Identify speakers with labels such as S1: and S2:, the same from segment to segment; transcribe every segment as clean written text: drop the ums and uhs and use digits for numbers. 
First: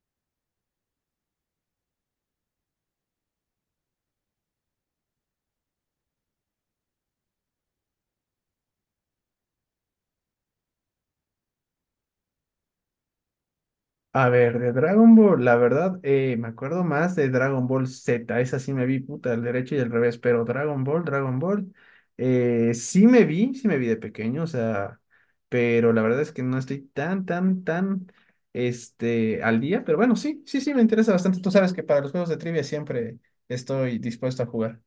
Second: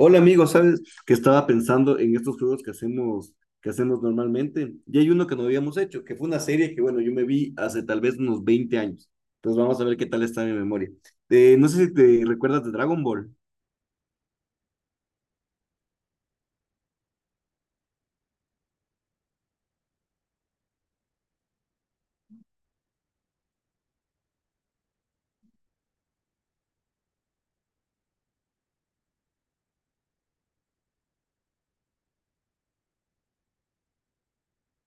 S1: Hola amigo, ¿sabes que estaba pensando en estos juegos que hacemos normalmente? Y hay uno que no habíamos hecho, que fue una serie que, bueno, yo me vi hace tal vez unos 20 años. Entonces vamos a ver qué tal está mi memoria. No sé si te recuerdas de Dragon Ball.
S2: A ver, de Dragon Ball, la verdad, me acuerdo más de Dragon Ball Z, esa sí me vi, puta, al derecho y al revés, pero Dragon Ball, sí me vi de pequeño, o sea, pero la verdad es que no estoy tan al día, pero bueno, sí, me interesa bastante, tú sabes que para los juegos de trivia siempre estoy dispuesto a jugar.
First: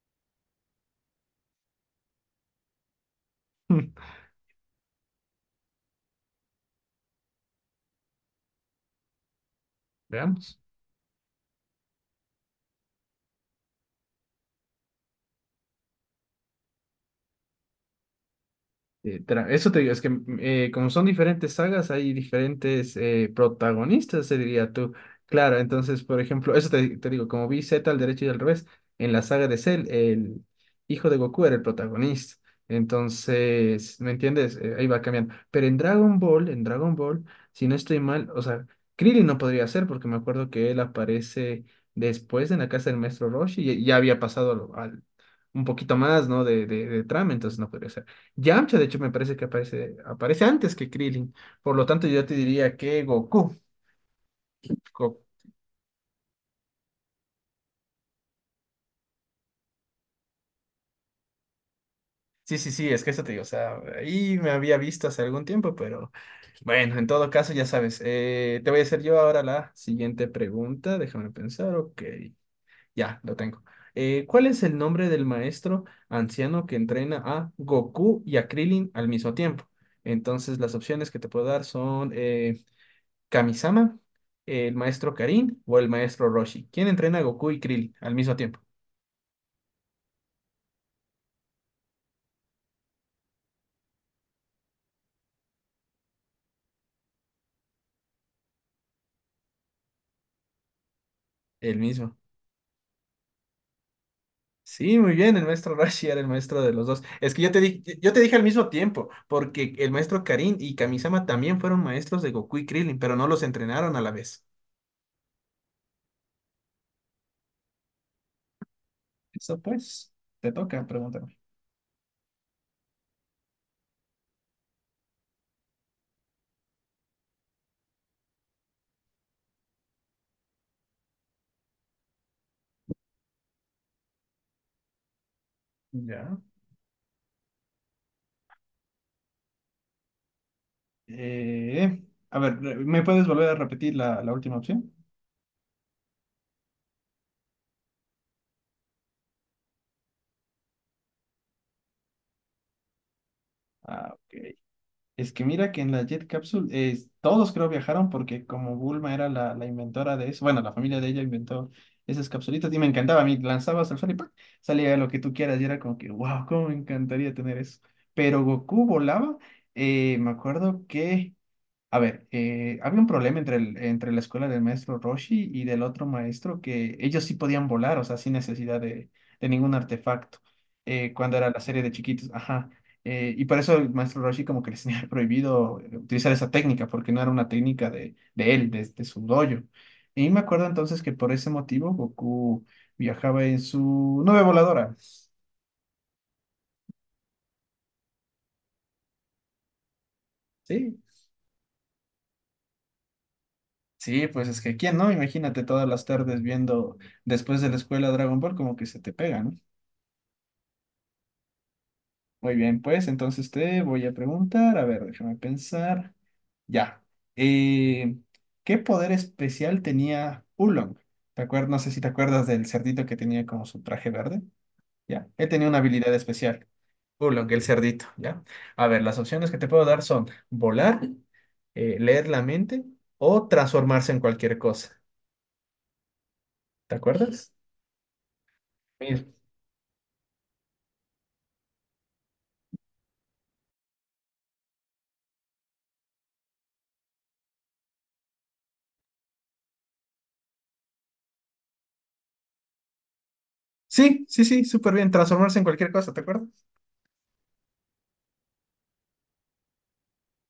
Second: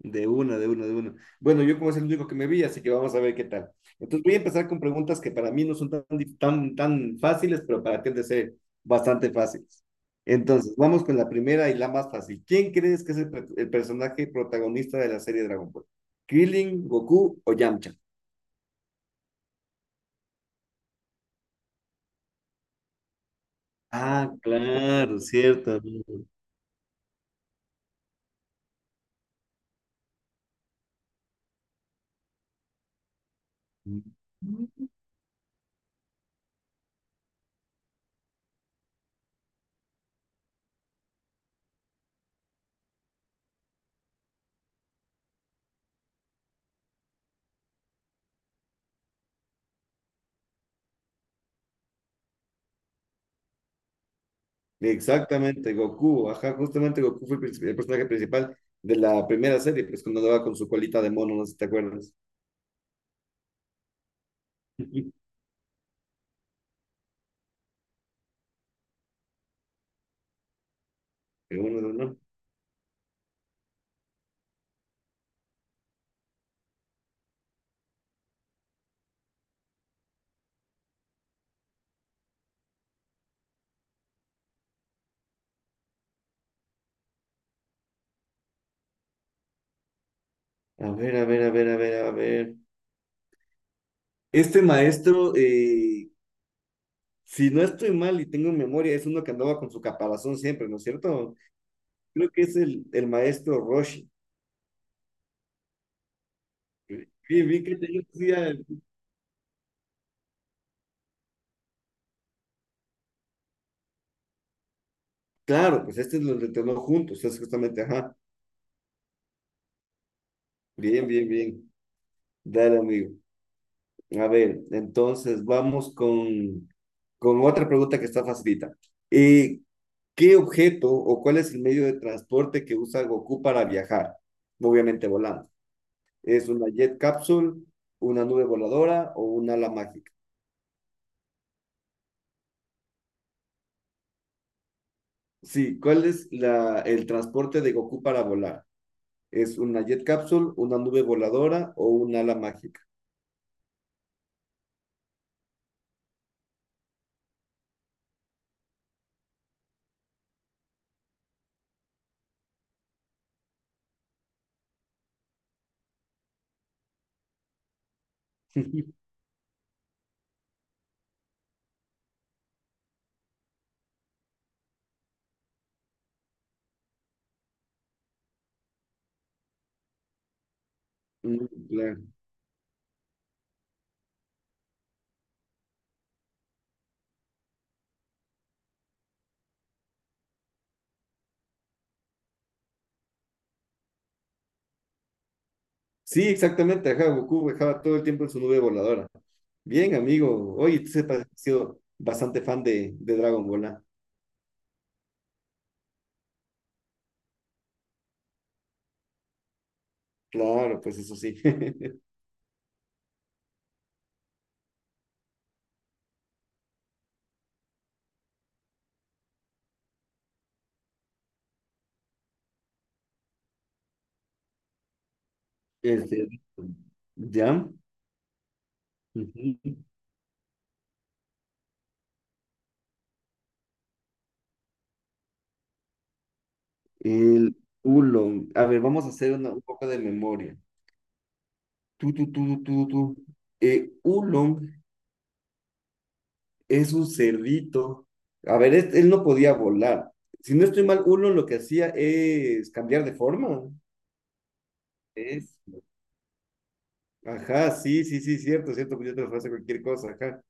S1: De una, de una, de una. Bueno, yo como es el único que me vi, así que vamos a ver qué tal. Entonces voy a empezar con preguntas que para mí no son tan, tan, tan fáciles, pero para ti han de ser bastante fáciles.
S2: Veamos.
S1: Entonces, vamos con la primera y la más fácil. ¿Quién crees que es el, el personaje protagonista de la serie Dragon Ball? ¿Krillin, Goku o Yamcha?
S2: Eso te digo, es que como son diferentes sagas, hay diferentes protagonistas,
S1: Ah,
S2: se diría tú.
S1: claro,
S2: Claro,
S1: cierto,
S2: entonces, por
S1: amigo.
S2: ejemplo, eso te digo, como vi Z al derecho y al revés, en la saga de Cell, el hijo de Goku era el protagonista. Entonces, ¿me entiendes? Ahí va cambiando. Pero en Dragon Ball, si no estoy mal, o sea, Krillin no podría ser porque me acuerdo que él aparece después en la casa del maestro Roshi y ya había pasado un poquito más, ¿no? De trama, entonces no podría ser. Yamcha, de hecho, me parece que aparece antes que Krillin. Por lo tanto, yo te diría que Goku. Go-
S1: Exactamente, Goku. Ajá, justamente Goku fue el el personaje principal de la primera serie, pues cuando andaba con su colita de mono, no sé si te acuerdas.
S2: sí, sí, es que eso te digo. O sea, ahí me había visto hace algún tiempo, pero bueno, en todo caso, ya sabes. Te voy a hacer yo ahora la siguiente pregunta. Déjame pensar.
S1: Uno,
S2: Ok,
S1: uno.
S2: ya, lo tengo. ¿Cuál es el nombre del maestro anciano que entrena a Goku y a Krillin al mismo tiempo? Entonces, las opciones que te puedo dar son Kamisama, el maestro Karin o el maestro Roshi. ¿Quién entrena a Goku y Krill al mismo tiempo?
S1: A ver, a ver, a ver, a ver, a ver. Este maestro, si no estoy mal y tengo memoria, es uno que andaba con su caparazón siempre, ¿no es cierto?
S2: El mismo.
S1: Creo que es el maestro Roshi.
S2: Sí, muy bien, el maestro Roshi era el maestro de los dos. Es que
S1: Bien, bien que tenía
S2: yo te dije al
S1: el-
S2: mismo tiempo, porque el maestro Karin y Kamisama también fueron maestros de Goku y Krillin, pero no los entrenaron a la vez.
S1: Claro, pues este lo entrenó juntos, es justamente, ajá.
S2: Eso pues, te toca
S1: Bien, bien,
S2: preguntarme.
S1: bien. Dale, amigo. A ver, entonces vamos con otra pregunta que está facilita. Eh, ¿Qué objeto o cuál es el medio de transporte que usa Goku para viajar? Obviamente volando.
S2: Ya.
S1: ¿Es una jet capsule, una nube voladora o una ala mágica?
S2: Eh, a ver, ¿me puedes volver a repetir la última opción?
S1: Sí, ¿cuál es la, el transporte de Goku para volar? ¿Es una jet capsule, una nube voladora o una ala mágica?
S2: Ah, ok. Es que mira que en la Jet Capsule todos creo viajaron porque como Bulma era la inventora de eso, bueno, la familia de ella inventó esas capsulitas y me encantaba, a mí lanzabas al sol y ¡pac! Salía lo que tú quieras y era como que, wow, cómo me encantaría tener eso. Pero Goku volaba, me acuerdo que a ver, había un problema entre la escuela del maestro Roshi y del otro maestro que ellos sí podían volar, o sea, sin necesidad de ningún artefacto, cuando
S1: Mm,
S2: era la serie de
S1: claro.
S2: chiquitos, ajá. Y por eso el maestro Roshi como que les tenía prohibido utilizar esa técnica, porque no era una técnica de él, de su dojo. Y me acuerdo entonces que por ese motivo Goku viajaba en su nube voladora.
S1: Sí, exactamente, ajá, Goku viajaba todo el tiempo en su nube voladora. Bien, amigo. Oye, tú
S2: Sí,
S1: sepas que has sido bastante fan de Dragon Ball, ¿ah?
S2: sí, pues es que quién no, imagínate todas las tardes viendo después de la escuela Dragon Ball como que se te pega, ¿no?
S1: Claro, pues eso sí.
S2: Muy bien, pues entonces te voy a preguntar, a ver, déjame pensar. Ya. Eh, ¿Qué poder especial tenía Oolong? ¿Te acuerdas? No sé si te acuerdas del cerdito que tenía como su traje verde. Ya. Él tenía una habilidad
S1: Este,
S2: especial. Oolong, el
S1: ya.
S2: cerdito, ¿ya? A ver, las opciones que te
S1: Ujú.
S2: puedo dar son volar, leer la mente o transformarse en cualquier cosa. ¿Te acuerdas?
S1: El Oolong. A ver, vamos a
S2: Mira.
S1: hacer un poco de memoria. Tú, tú, tú, tú, tú. Oolong es un cerdito. A ver, él no podía volar. Si no estoy mal, Oolong lo que hacía es cambiar de forma.
S2: Sí, sí, sí, súper bien. Transformarse en cualquier cosa, ¿te acuerdas?
S1: Ajá, sí, sí, sí, cierto, cierto, pues yo te lo ofrezco cualquier cosa, ajá.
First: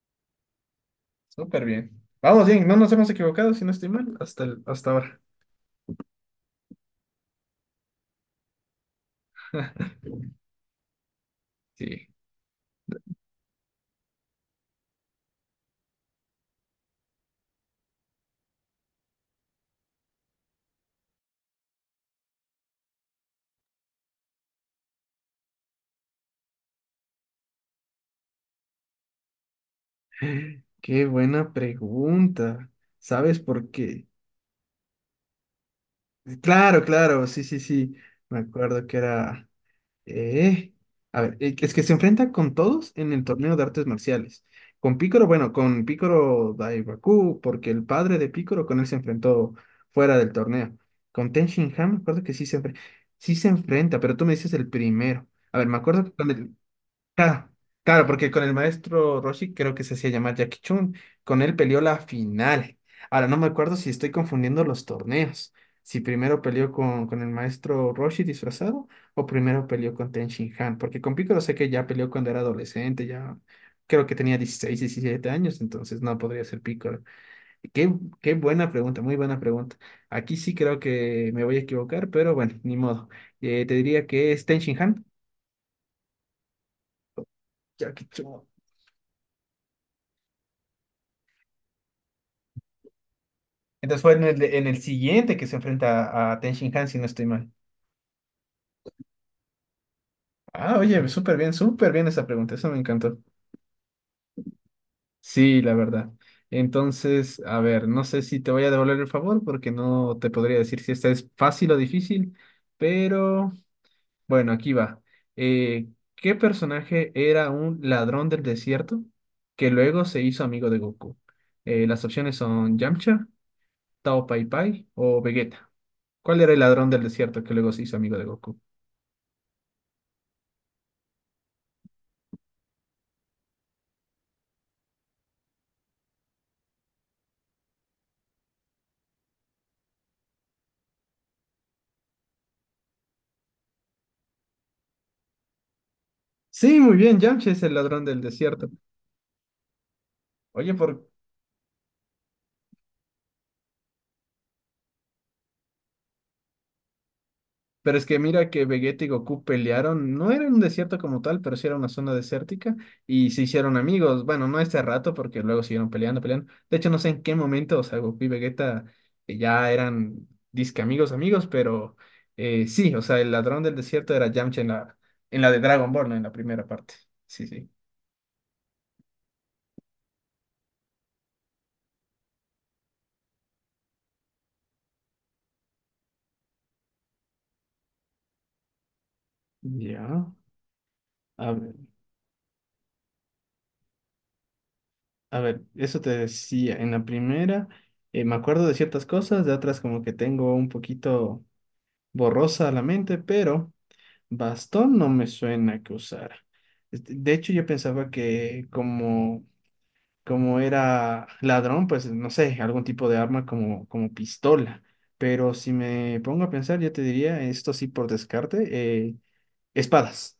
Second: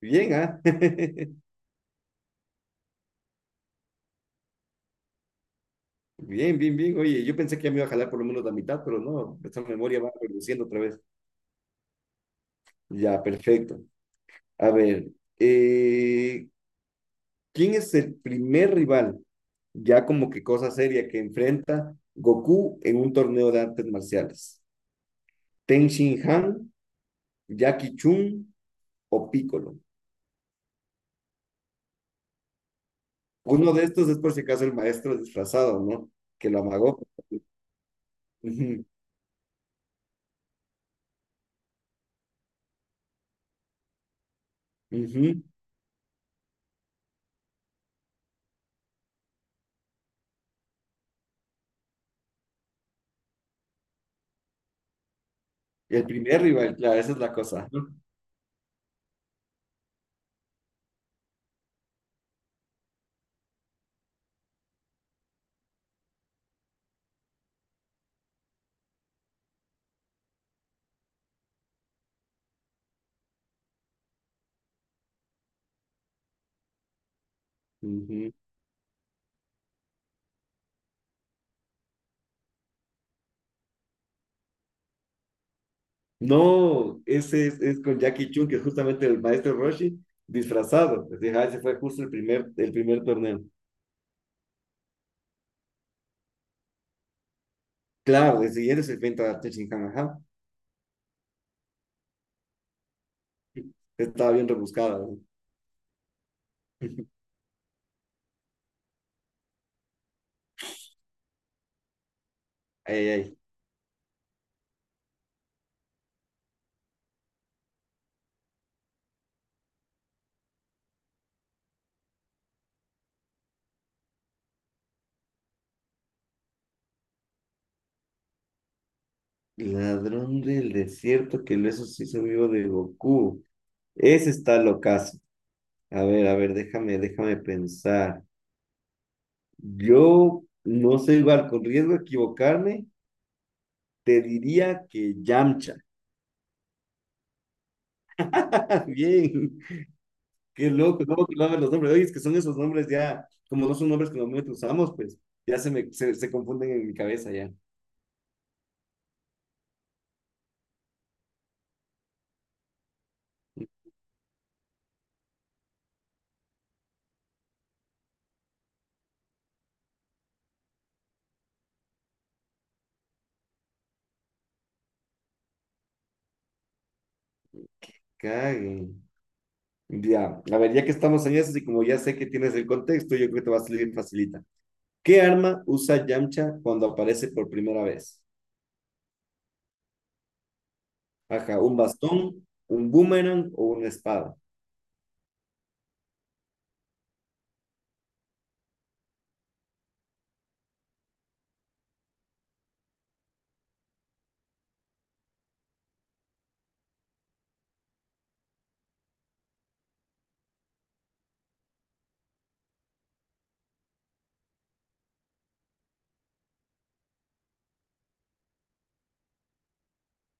S1: Bien, ¿ah?
S2: Súper bien. Vamos bien, no nos hemos equivocado, si no estoy mal, hasta ahora.
S1: Bien, bien, bien. Oye, yo pensé que ya me iba a jalar por lo menos la mitad, pero no, esta memoria va reduciendo otra vez.
S2: Sí.
S1: Ya, perfecto. A ver, eh, ¿quién es el primer rival, ya como que cosa seria, que enfrenta Goku en un torneo de artes marciales? ¿Ten Shin Han, Jackie Chun o Piccolo?
S2: Qué buena pregunta. ¿Sabes por
S1: Uno de
S2: qué?
S1: estos es por si acaso el maestro disfrazado, ¿no? Que lo
S2: Claro,
S1: amagó.
S2: claro, sí, sí, sí. Me
S1: Ujú,
S2: acuerdo que era... eh, A ver, es que se enfrenta con todos en el torneo de artes marciales. Con Picoro,
S1: ujú.
S2: bueno, con Picoro Daibaku, porque el padre de Picoro con él se enfrentó fuera del torneo. Con Ten Shin Han, me acuerdo que sí se enfrenta, pero tú me dices el primero. A ver, me
S1: El
S2: acuerdo que con
S1: primer
S2: el.
S1: rival, claro, esa es la
S2: Ah,
S1: cosa.
S2: claro, porque con el maestro Roshi creo que se hacía llamar Jackie Chun. Con él peleó la final. Ahora no me acuerdo si estoy confundiendo los torneos. Si primero peleó con el maestro Roshi disfrazado o primero peleó con Ten Shin Han. Porque con Piccolo sé que ya peleó cuando era adolescente, ya creo que tenía 16, 17 años, entonces no podría ser Piccolo. Y Qué,
S1: Ujú.
S2: Qué buena pregunta, muy buena pregunta. Aquí sí creo que me voy a equivocar, pero bueno, ni modo. Te diría que es Ten Shin Han.
S1: No, ese es con
S2: Jackie
S1: Jackie
S2: Chun.
S1: Chun, que es justamente el maestro Roshi, disfrazado. Pues, ajá, ese fue justo el primer torneo.
S2: Entonces fue en en el siguiente que se enfrenta a Ten Shin Han, si no estoy mal.
S1: Claro, el siguiente se enfrenta a Tenshinhan, ajá.
S2: Ah, oye, súper bien esa pregunta, eso me encantó.
S1: Estaba bien rebuscada, ¿no?
S2: Sí, la verdad. Entonces, a ver, no sé si te voy a devolver el favor porque no te podría decir si esta es fácil o difícil,
S1: Ay, ay.
S2: pero bueno, aquí va. Eh, ¿Qué personaje era un ladrón del desierto que luego se hizo amigo de Goku? Las opciones son Yamcha, Tao Pai Pai o Vegeta. ¿Cuál era el ladrón del desierto que luego se hizo amigo de Goku?
S1: Ladrón del desierto que lo eso sí amigo de Goku. Ese está locazo. A ver, déjame pensar. Yo no sé igual, con riesgo de equivocarme, te diría que Yamcha.
S2: Sí, muy bien, Yamcha es el ladrón del desierto.
S1: Bien, qué
S2: Oye,
S1: loco,
S2: por...
S1: ¿cómo colaban los nombres? Oye, es que son esos nombres ya, como no son nombres que normalmente usamos, pues ya se se confunden en mi cabeza ya.
S2: Pero es que mira que Vegeta y Goku pelearon, no era un desierto como tal, pero sí era una zona desértica y se hicieron amigos. Bueno, no este rato porque luego siguieron peleando. De hecho, no sé en qué momento, o sea, Goku y Vegeta ya eran disque amigos, pero sí, o sea, el ladrón del desierto era Yamcha en en la de Dragon Ball, ¿no? En la primera parte. Sí, sí.
S1: Cague. Ya, a ver, ya que estamos en eso y como ya sé que tienes el contexto, yo creo que te va a salir facilita. ¿Qué arma usa Yamcha cuando aparece por primera vez?
S2: Ya. A
S1: Ajá, ¿un
S2: ver.
S1: bastón, un boomerang o una espada?
S2: A ver, eso te decía, en la primera me acuerdo de ciertas cosas, de otras como que tengo un poquito borrosa la mente, pero bastón no me suena que usara. Este, de hecho, yo pensaba que como era ladrón, pues no sé, algún tipo de arma como pistola, pero si me pongo a pensar, yo te diría, esto sí por descarte, eh, espadas.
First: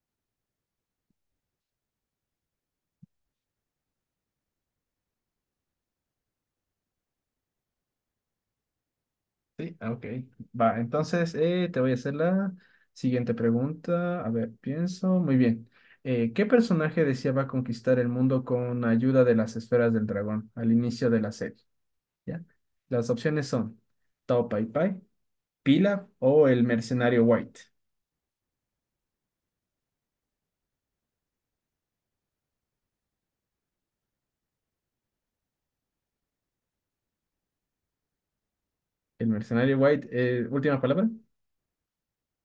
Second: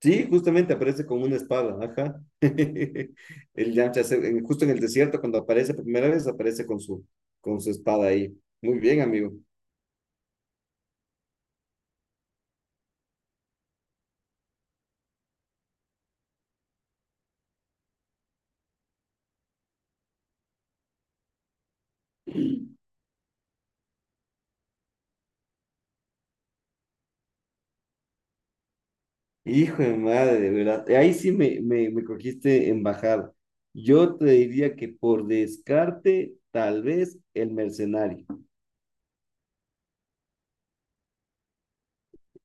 S1: Sí, justamente aparece con una espada, ajá. El Yamcha, justo en el desierto, cuando aparece por primera vez, aparece con su espada ahí. Muy bien, amigo.
S2: Sí, ah, ok. Va, entonces te voy a hacer la siguiente pregunta. A ver, pienso. Muy bien. ¿Qué personaje deseaba conquistar el mundo con ayuda de las esferas del dragón al inicio de la serie? ¿Ya? Las opciones son Tao Pai Pai, Pilaf o el mercenario White.
S1: Hijo de madre, de verdad. Ahí sí me cogiste en bajada. Yo te diría que por descarte, tal vez el mercenario.
S2: El mercenario White, última palabra.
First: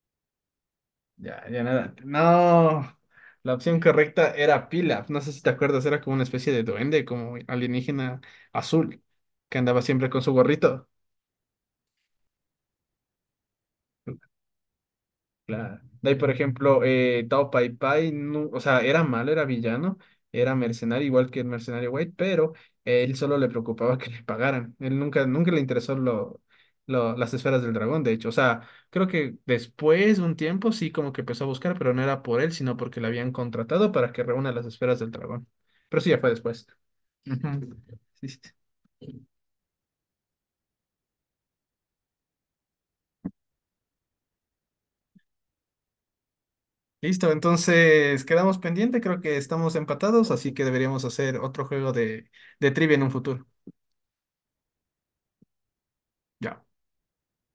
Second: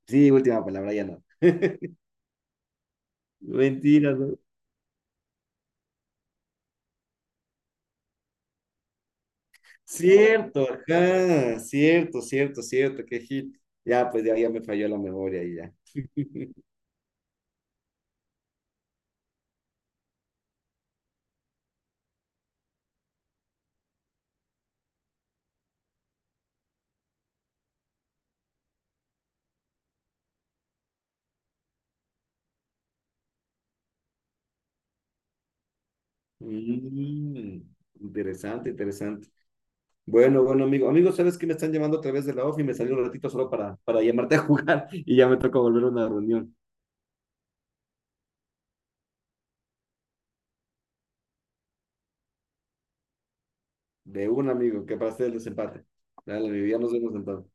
S1: Sí, última palabra, ya no.
S2: Ya, ya nada. No. La opción
S1: Mentiras,
S2: correcta
S1: ¿no?
S2: era Pilaf. No sé si te acuerdas, era como una especie de duende, como alienígena azul, que andaba siempre con su
S1: Cierto,
S2: gorrito.
S1: ajá, cierto, cierto, cierto, qué hit. Ya, pues ya, ya me falló la memoria y ya.
S2: Claro. De ahí, por ejemplo, Tao Pai Pai, o sea, era malo, era villano, era mercenario, igual que el mercenario White, pero él solo le preocupaba que le pagaran. Él nunca le interesó las esferas del dragón, de hecho. O sea, creo que después de un tiempo sí como que empezó a buscar, pero no era por él, sino porque le habían contratado para que reúna las esferas del dragón. Pero sí, ya fue después.
S1: Mm,
S2: Ujú. Sí, sí.
S1: interesante, interesante. Bueno, bueno, amigo. Amigo, ¿sabes que me están llamando a través de la ofi? Y me salió un ratito solo para llamarte a jugar y ya me toca volver a una reunión.
S2: Listo, entonces quedamos pendiente, creo que estamos empatados, así que deberíamos hacer otro juego de trivia en un futuro.
S1: De un amigo, que para hacer el desempate. Dale,
S2: Ya.
S1: amigo, ya nos vemos entonces.